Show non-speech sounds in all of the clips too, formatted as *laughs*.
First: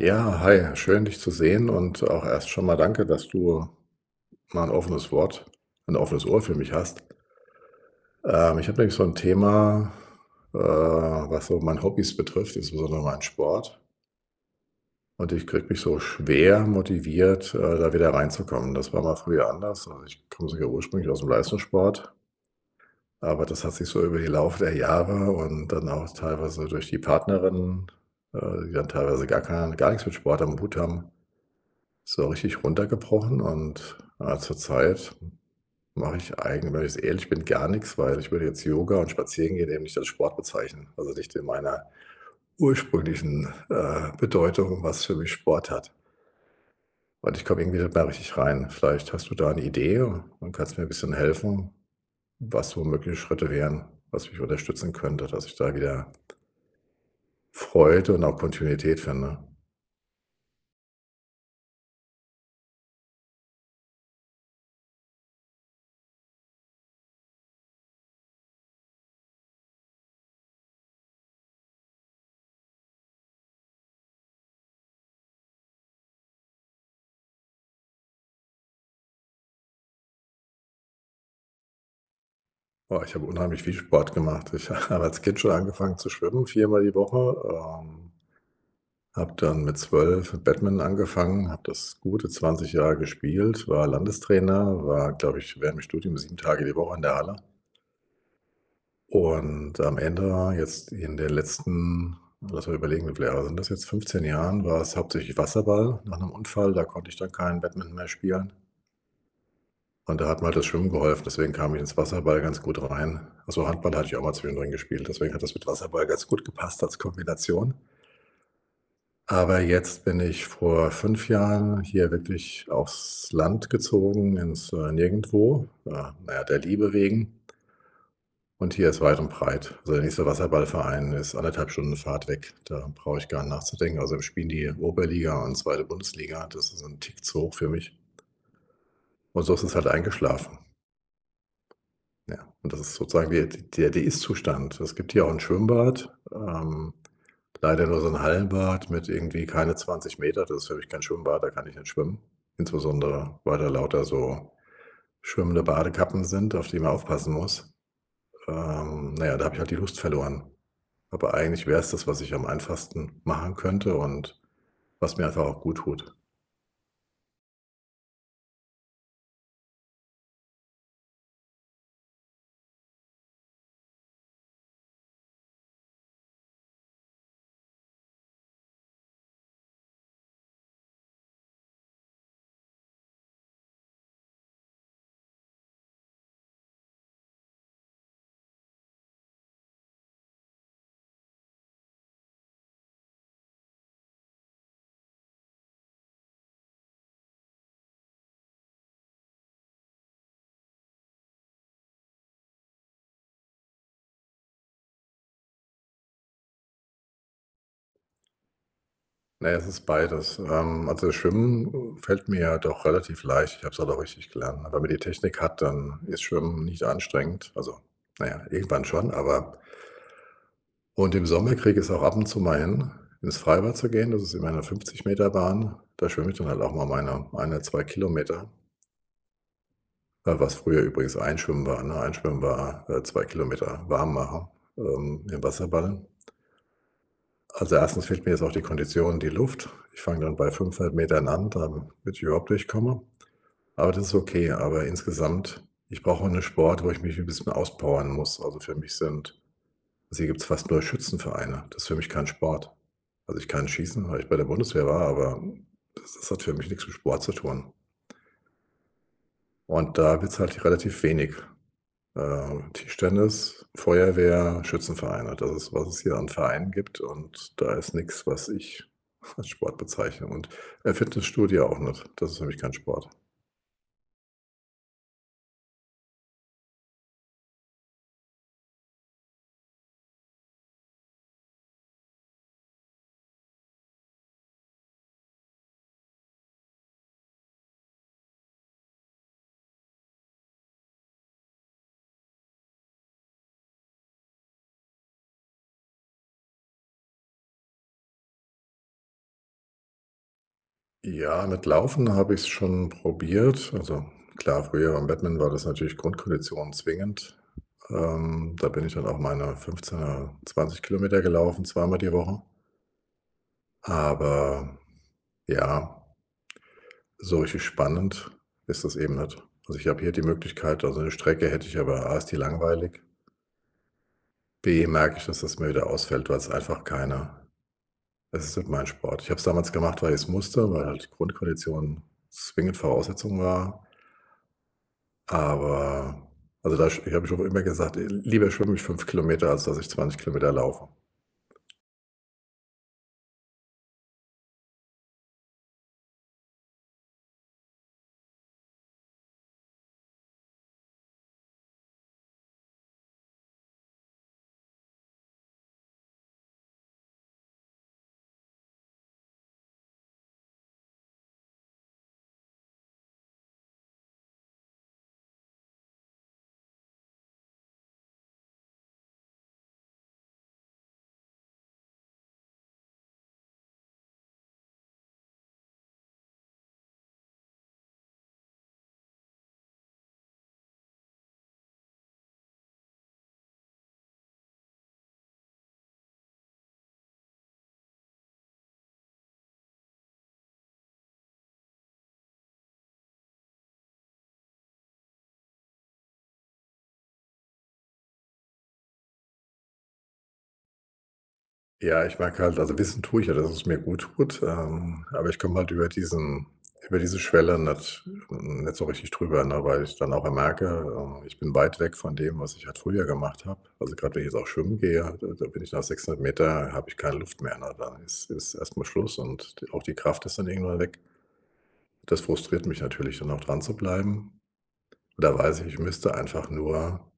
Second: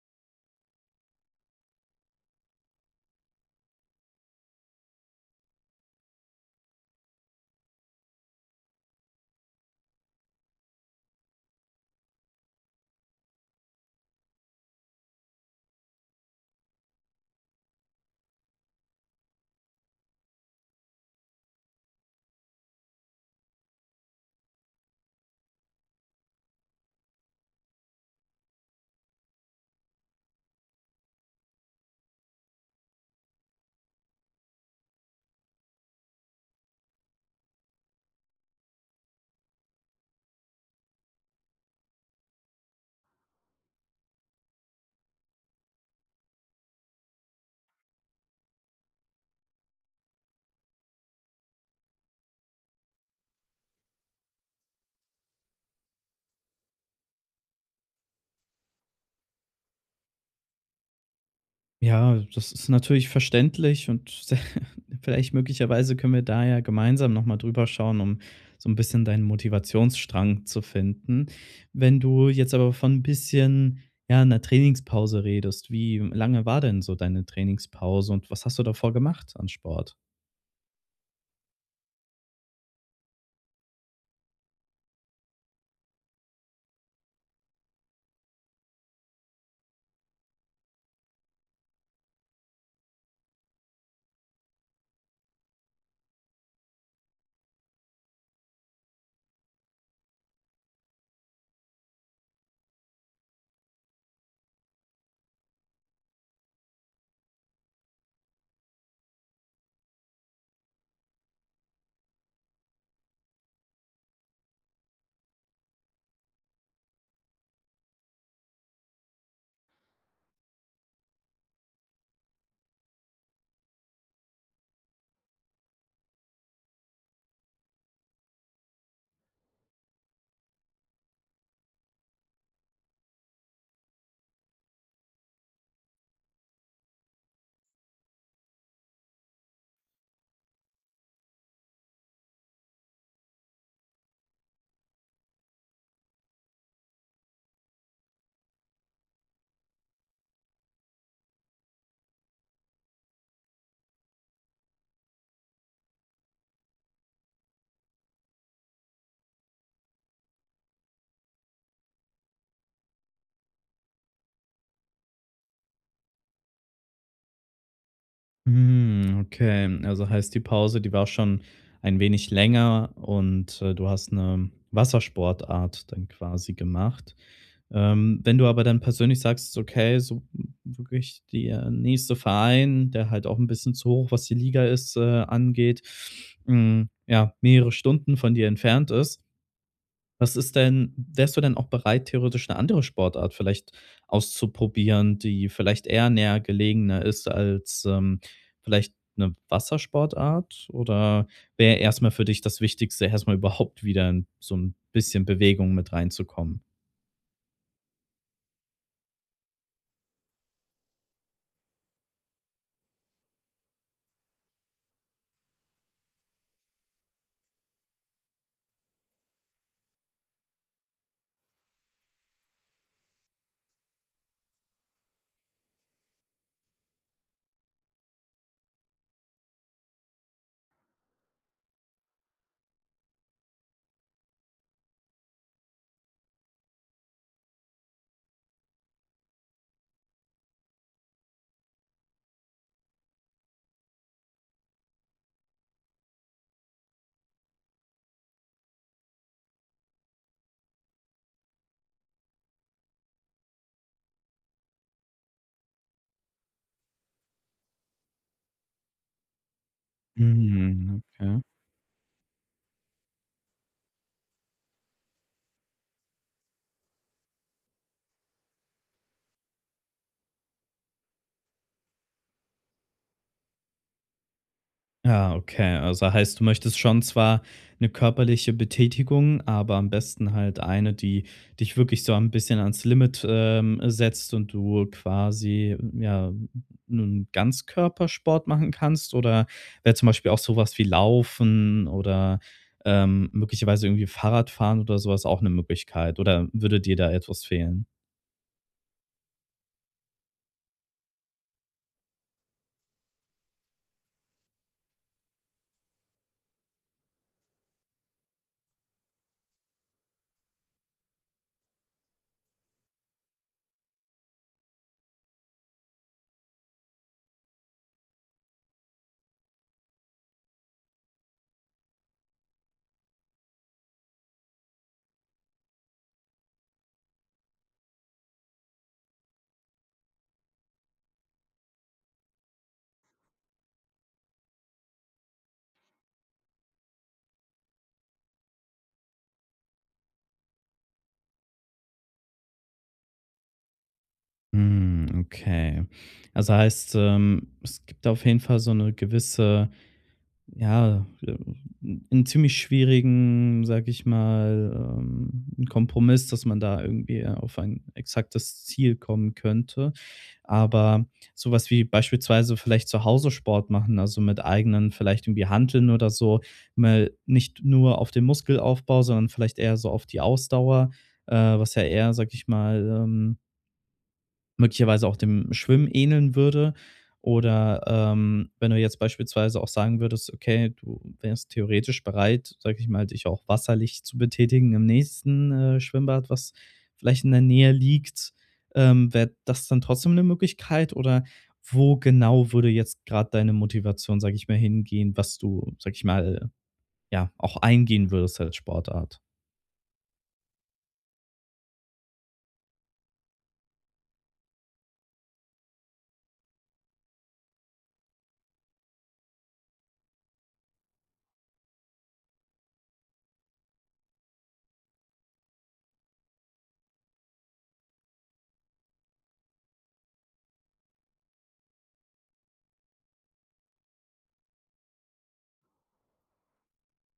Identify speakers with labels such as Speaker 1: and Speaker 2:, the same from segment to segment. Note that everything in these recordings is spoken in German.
Speaker 1: Ja, hi, schön dich zu sehen und auch erst schon mal danke, dass du mal ein offenes Wort ein offenes Ohr für mich hast. Ich habe nämlich so ein Thema, was so meine Hobbys betrifft, insbesondere meinen Sport. Und ich kriege mich so schwer motiviert, da wieder reinzukommen. Das war mal früher anders. Also, ich komme sogar ursprünglich aus dem Leistungssport, aber das hat sich so über die Lauf der Jahre und dann auch teilweise durch die Partnerin, die dann teilweise gar nichts mit Sport am Hut haben. So richtig runtergebrochen und, zurzeit mache ich eigentlich, wenn ich es ehrlich bin, gar nichts, weil ich würde jetzt Yoga und Spazierengehen eben nicht als Sport bezeichnen, also nicht in meiner ursprünglichen, Bedeutung, was für mich Sport hat. Und ich komme irgendwie nicht mehr richtig rein. Vielleicht hast du da eine Idee und kannst mir ein bisschen helfen, was so mögliche Schritte wären, was mich unterstützen könnte, dass ich da wieder Freude und auch Kontinuität finde.
Speaker 2: Ja, das ist natürlich verständlich und sehr *laughs* vielleicht möglicherweise können wir da ja gemeinsam noch mal drüber schauen, um so ein bisschen deinen Motivationsstrang zu finden. Wenn du jetzt aber von ein bisschen, ja, einer Trainingspause redest, wie lange war denn so deine Trainingspause und was hast du davor gemacht an Sport?
Speaker 1: Boah, ich habe unheimlich viel Sport gemacht. Ich *laughs* habe als Kind schon angefangen zu schwimmen, viermal die Woche. ähm Habe dann mit 12 Badminton angefangen, habe das gute 20 Jahre gespielt, war Landestrainer, war, glaube ich, während dem Studium 7 Tage die Woche in der Halle. Und am Ende, jetzt in den letzten, lass mal überlegen, wie viele Jahre sind das jetzt? 15 Jahren war es hauptsächlich Wasserball nach einem Unfall. Da konnte ich dann kein Badminton mehr spielen. Und da hat mir halt das Schwimmen geholfen, deswegen kam ich ins Wasserball ganz gut rein. Also, Handball hatte ich auch mal zwischendrin gespielt, deswegen hat das mit Wasserball ganz gut gepasst als Kombination. Aber jetzt bin ich vor 5 Jahren hier wirklich aufs Land gezogen, ins, Nirgendwo, naja, der Liebe wegen. Und hier ist weit und breit. Also, der nächste Wasserballverein ist 1,5 Stunden Fahrt weg. Da brauche ich gar nicht nachzudenken. Außerdem spielen die Oberliga und zweite Bundesliga. Das ist ein Tick zu hoch für mich. Und so ist es halt eingeschlafen. Ja, und das ist sozusagen der der der D Ist-Zustand. Es gibt hier auch ein Schwimmbad, leider nur so ein Hallenbad mit irgendwie keine 20 Meter. Das ist für mich kein Schwimmbad, da kann ich nicht schwimmen. Insbesondere, weil da lauter so schwimmende Badekappen sind, auf die man aufpassen muss. Da habe ich halt die Lust verloren. Aber eigentlich wäre es das, was ich am einfachsten machen könnte und was mir einfach auch gut tut.
Speaker 2: Hm, okay. Also heißt, die Pause, die war schon ein wenig länger und, du hast eine Wassersportart dann quasi gemacht. Wenn du aber dann persönlich sagst, okay, so wirklich der nächste Verein, der halt auch ein bisschen zu hoch, was die Liga ist, angeht, hm, ja, mehrere Stunden von dir entfernt ist. Was ist denn wärst du denn auch bereit, theoretisch eine andere Sportart vielleicht auszuprobieren, die vielleicht eher näher gelegener ist als, vielleicht eine Wassersportart? Oder wäre erstmal für dich das Wichtigste, erstmal überhaupt wieder in so ein bisschen Bewegung mit reinzukommen?
Speaker 1: Na ja, es ist beides. Also, Schwimmen fällt mir ja doch relativ leicht. Ich habe es halt auch richtig gelernt. Wenn man die Technik hat, dann ist Schwimmen nicht anstrengend. Also, na ja, irgendwann schon, aber und im Sommer kriege ich es auch ab und zu mal hin, ins Freibad zu gehen. Das ist immer eine 50 Meter Bahn. Da schwimme ich dann halt auch mal meine 1, 2 Kilometer, was früher übrigens Einschwimmen war, ne? Einschwimmen war, 2 km warm machen, im Wasserball. Also, erstens fehlt mir jetzt auch die Kondition, die Luft. Ich fange dann bei 500 Metern an, damit ich überhaupt durchkomme. Aber das ist okay. Aber insgesamt, ich brauche einen Sport, wo ich mich ein bisschen auspowern muss. Also, für mich sind, also, hier gibt's fast nur Schützenvereine. Das ist für mich kein Sport. Also, ich kann schießen, weil ich bei der Bundeswehr war, aber das hat für mich nichts mit Sport zu tun. Und da wird's halt
Speaker 2: Mhm,
Speaker 1: relativ wenig.
Speaker 2: okay.
Speaker 1: Tischtennis, Feuerwehr, Schützenvereine, das ist, was es hier an Vereinen gibt, und da ist nichts, was ich *laughs* als Sport bezeichne, und, Fitnessstudio auch nicht. Das ist für mich kein Sport.
Speaker 2: Ja, okay. Also heißt, du möchtest schon zwar eine körperliche Betätigung, aber am besten halt eine, die dich wirklich so ein bisschen ans Limit, setzt und du quasi, ja, 'nen Ganzkörpersport machen kannst? Oder wäre zum Beispiel auch sowas wie Laufen oder, möglicherweise irgendwie Fahrradfahren oder sowas auch eine Möglichkeit? Oder würde dir da etwas fehlen?
Speaker 1: Ja, mit Laufen habe ich's schon probiert. Also, klar, früher beim Badminton war das natürlich Grundkondition zwingend. Da bin ich dann auch meine 15 oder 20 Kilometer gelaufen, zweimal die Woche. Aber ja, so richtig spannend ist das eben nicht. Also, ich habe hier die Möglichkeit, also, eine Strecke hätte ich, aber A ist die langweilig, B merke ich, dass das mir wieder ausfällt, weil es einfach keiner. Es ist nicht mein Sport. Ich habe es damals gemacht, weil ich es musste, weil halt die Grundkondition zwingend Voraussetzung war. Aber also, da sch ich habe schon immer gesagt, lieber schwimme ich 5 Kilometer, als dass ich 20 Kilometer laufe.
Speaker 2: Hm, okay. Also heißt, es gibt auf jeden Fall so eine gewisse Ja, äh, ziemlich schwierigen, sage ich mal, einen Kompromiss, dass man da irgendwie auf ein exaktes Ziel kommen könnte. Aber sowas wie beispielsweise vielleicht zu Hause Sport machen, also mit eigenen vielleicht irgendwie Hanteln oder so, mal nicht nur auf den Muskelaufbau, sondern vielleicht eher so auf die Ausdauer, was ja eher, sage ich mal, möglicherweise auch dem Schwimmen ähneln würde. Oder, wenn du jetzt beispielsweise auch sagen würdest, okay, du wärst theoretisch bereit, sage ich mal, dich auch wasserlich zu betätigen im nächsten, Schwimmbad, was vielleicht in der Nähe liegt. Wäre das dann trotzdem eine Möglichkeit oder wo genau würde jetzt gerade deine Motivation, sage ich mal, hingehen, was du, sage ich mal, ja, auch eingehen würdest als Sportart?
Speaker 1: Ja, ich merke halt, also wissen tue ich ja, dass es mir gut tut, aber ich komme halt über diesen über diese Schwelle nicht, hm, nicht so richtig drüber, ne, weil ich dann auch merke, ich bin weit weg von dem, was ich halt früher gemacht habe. Also, gerade wenn ich jetzt auch schwimmen gehe, da bin ich nach 600 m, habe ich keine Luft mehr, ne? Dann ist erstmal Schluss und auch die Kraft ist dann irgendwann weg. Das frustriert mich natürlich, dann auch dran zu bleiben. Da weiß ich, ich müsste einfach nur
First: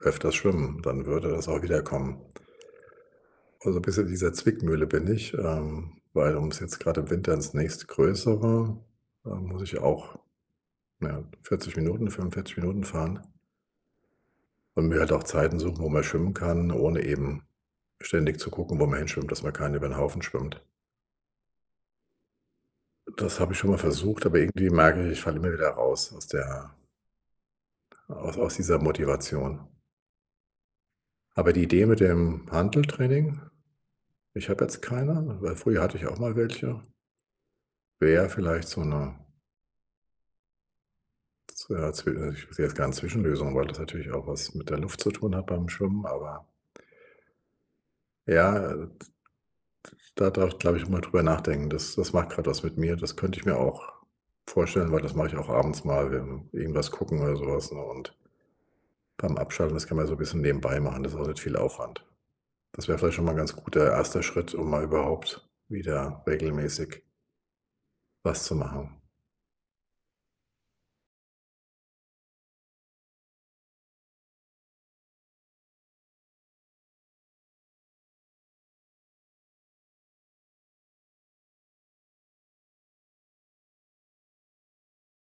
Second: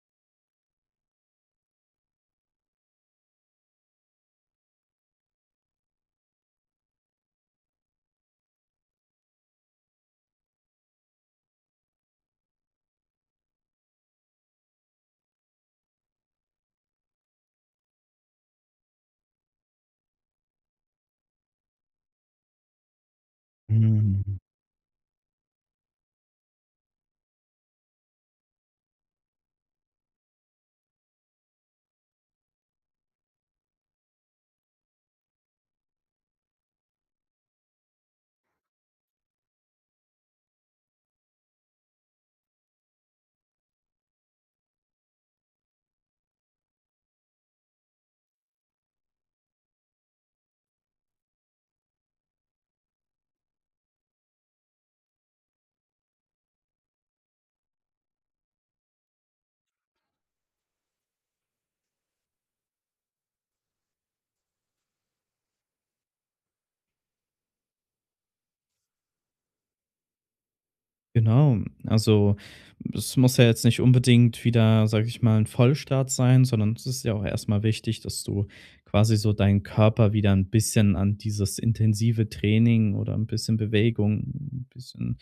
Speaker 1: öfters schwimmen, dann würde das auch wiederkommen. Also, ein bisschen in dieser Zwickmühle bin ich, weil um es jetzt gerade im Winter ins nächstgrößere muss ich auch, ja, 40 Minuten, 45 Minuten fahren und mir halt auch Zeiten suchen, wo man schwimmen kann, ohne eben ständig zu gucken, wo man hinschwimmt, dass man keinen über den Haufen schwimmt. Das habe ich schon mal versucht, aber irgendwie merke ich, ich falle immer wieder raus aus der aus dieser Motivation. Aber die Idee mit dem Hanteltraining, ich habe jetzt keine, weil früher hatte ich auch mal welche, wäre vielleicht so eine Z zw ich sehe jetzt gar 'ne Zwischenlösung, weil das natürlich auch was mit der Luft zu tun hat beim Schwimmen, aber ja, da darf ich, glaube ich, mal drüber nachdenken. Das macht gerade was mit mir. Das könnte ich mir auch vorstellen, weil das mache ich auch abends mal, wenn irgendwas gucken oder sowas, ne, und beim Abschalten, das kann man so ein bisschen nebenbei machen, das ist auch nicht viel Aufwand. Das wäre vielleicht schon mal 'n ganz guter erster Schritt, um mal überhaupt wieder regelmäßig was zu machen.
Speaker 2: Genau, also es muss ja jetzt nicht unbedingt wieder, sage ich mal, ein Vollstart sein, sondern es ist ja auch erstmal wichtig, dass du quasi so deinen Körper wieder ein bisschen an dieses intensive Training oder ein bisschen Bewegung, ein bisschen,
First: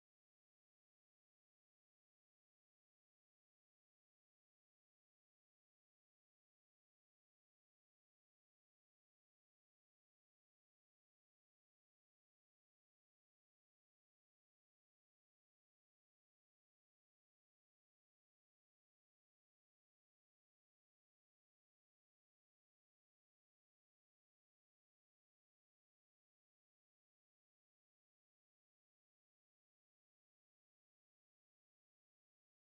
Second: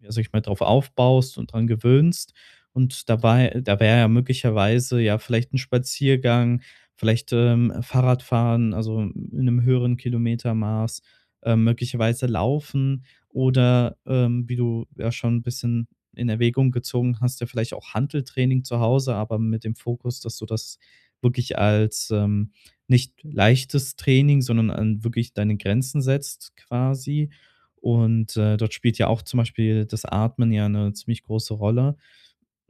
Speaker 2: ja, sage ich mal, drauf aufbaust und dran gewöhnst. Und dabei da wäre ja möglicherweise ja vielleicht ein Spaziergang, vielleicht, Fahrradfahren, also in einem höheren Kilometermaß, möglicherweise Laufen. Oder, wie du ja schon ein bisschen in Erwägung gezogen hast, ja vielleicht auch Hanteltraining zu Hause, aber mit dem Fokus, dass du das wirklich als, nicht leichtes Training, sondern an wirklich deine Grenzen setzt quasi. Und, dort spielt ja auch zum Beispiel das Atmen ja eine ziemlich große Rolle.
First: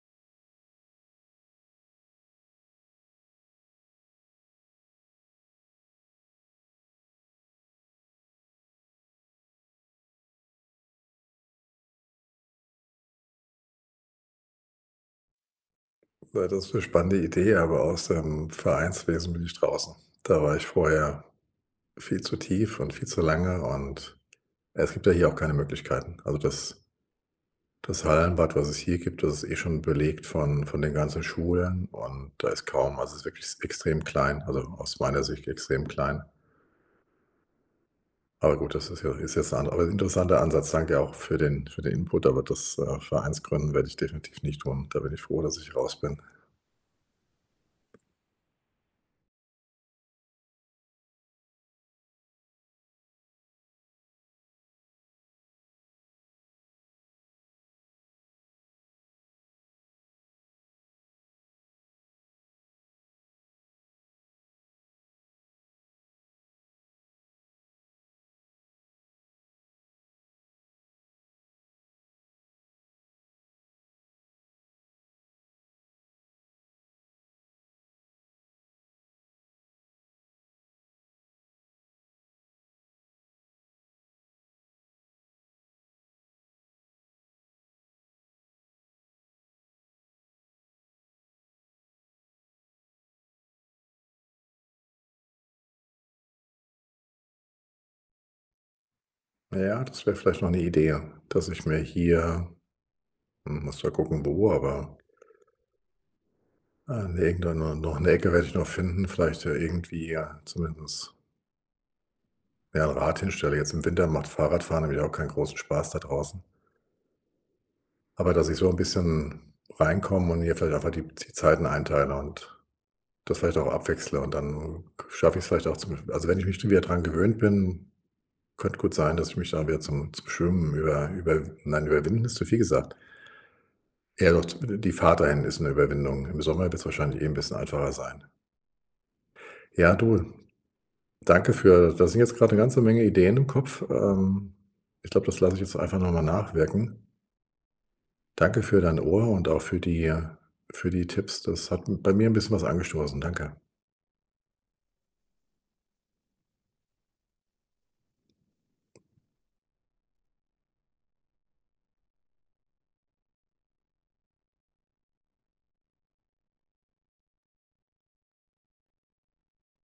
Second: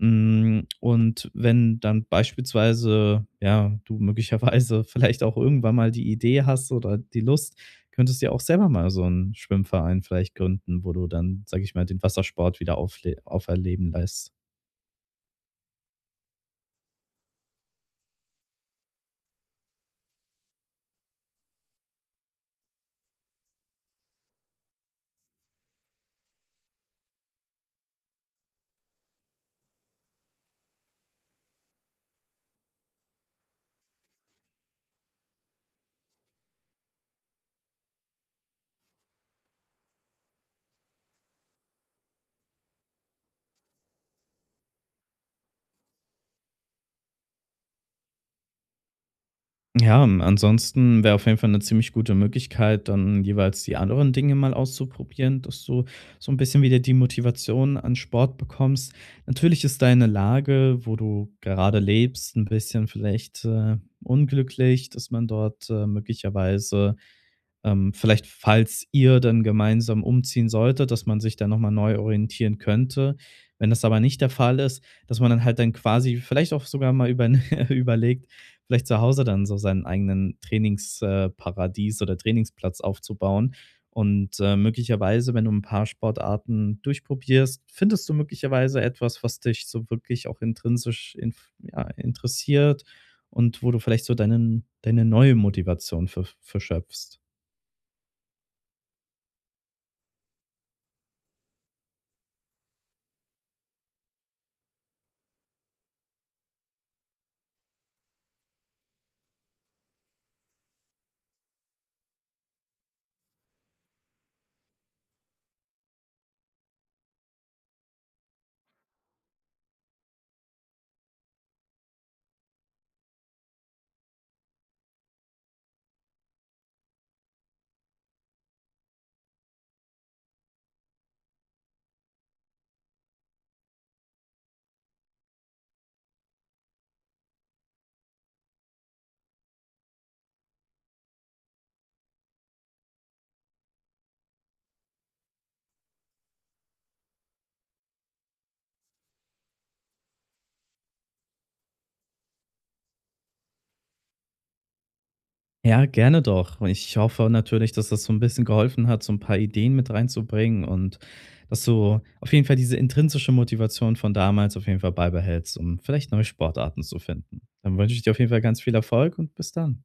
Speaker 2: Hm, und wenn dann beispielsweise, ja, du möglicherweise *laughs* vielleicht auch irgendwann mal die Idee hast oder die Lust, könntest du ja auch selber mal so 'n Schwimmverein vielleicht gründen, wo du dann, sage ich mal, den Wassersport wieder aufle auferleben lässt.
Speaker 1: Das ist eine spannende Idee, aber aus dem Vereinswesen bin ich draußen. Da war ich vorher viel zu tief und viel zu lange, und es gibt ja hier auch keine Möglichkeiten. Also, das Hallenbad, was es hier gibt, das ist eh schon belegt von den ganzen Schulen, und da ist kaum, also, es ist wirklich extrem klein, also, aus meiner Sicht extrem klein. Aber gut, das ist ja ist jetzt ein ander aber interessanter Ansatz. Danke auch für den Input, aber das, vereinsgründen werde ich definitiv nicht tun. Da bin ich froh, dass ich raus bin.
Speaker 2: Ja, ansonsten wäre auf jeden Fall eine ziemlich gute Möglichkeit, dann jeweils die anderen Dinge mal auszuprobieren, dass du so ein bisschen wieder die Motivation an Sport bekommst. Natürlich ist deine Lage, wo du gerade lebst, ein bisschen vielleicht, unglücklich, dass man dort, möglicherweise vielleicht, falls ihr dann gemeinsam umziehen solltet, dass man sich dann noch mal neu orientieren könnte. Wenn das aber nicht der Fall ist, dass man dann halt dann quasi vielleicht auch sogar mal über *laughs* überlegt, vielleicht zu Hause dann so seinen eigenen Trainingsparadies Paradies oder Trainingsplatz aufzubauen. Und, möglicherweise, wenn du ein paar Sportarten durchprobierst, findest du möglicherweise etwas, was dich so wirklich auch intrinsisch inf ja, interessiert und wo du vielleicht so deine neue Motivation für schöpfst.
Speaker 1: Ja, das wäre vielleicht noch eine Idee, dass ich mir hier, hm, muss mal gucken wo, aber ah, ne, irgendeine noch eine Ecke werde ich noch finden, vielleicht, irgendwie, ja, zumindest, ja, ein Rad hinstelle. Jetzt im Winter macht Fahrradfahren nämlich auch keinen großen Spaß da draußen. Aber dass ich so ein bisschen reinkomme und hier vielleicht einfach die Zeiten einteile und das vielleicht auch abwechsle, und dann schaffe ich es vielleicht auch zum, also, wenn ich mich wieder dran gewöhnt bin, könnte gut sein, dass ich mich dann wieder zum Schwimmen über über nein, überwinden ist zu viel gesagt. Eher doch die Fahrt dahin ist eine Überwindung. Im Sommer wird es wahrscheinlich eh ein bisschen einfacher sein. Ja, du, danke für, da sind jetzt gerade eine ganze Menge Ideen im Kopf. Ich glaube, das lasse ich jetzt einfach noch mal nachwirken. Danke für dein Ohr und auch für die Tipps. Das hat bei mir ein bisschen was angestoßen. Danke.
Speaker 2: Ja, gerne doch. Und ich hoffe natürlich, dass das so ein bisschen geholfen hat, so ein paar Ideen mit reinzubringen und dass du auf jeden Fall diese intrinsische Motivation von damals auf jeden Fall beibehältst, um vielleicht neue Sportarten zu finden. Dann wünsche ich dir auf jeden Fall ganz viel Erfolg und bis dann.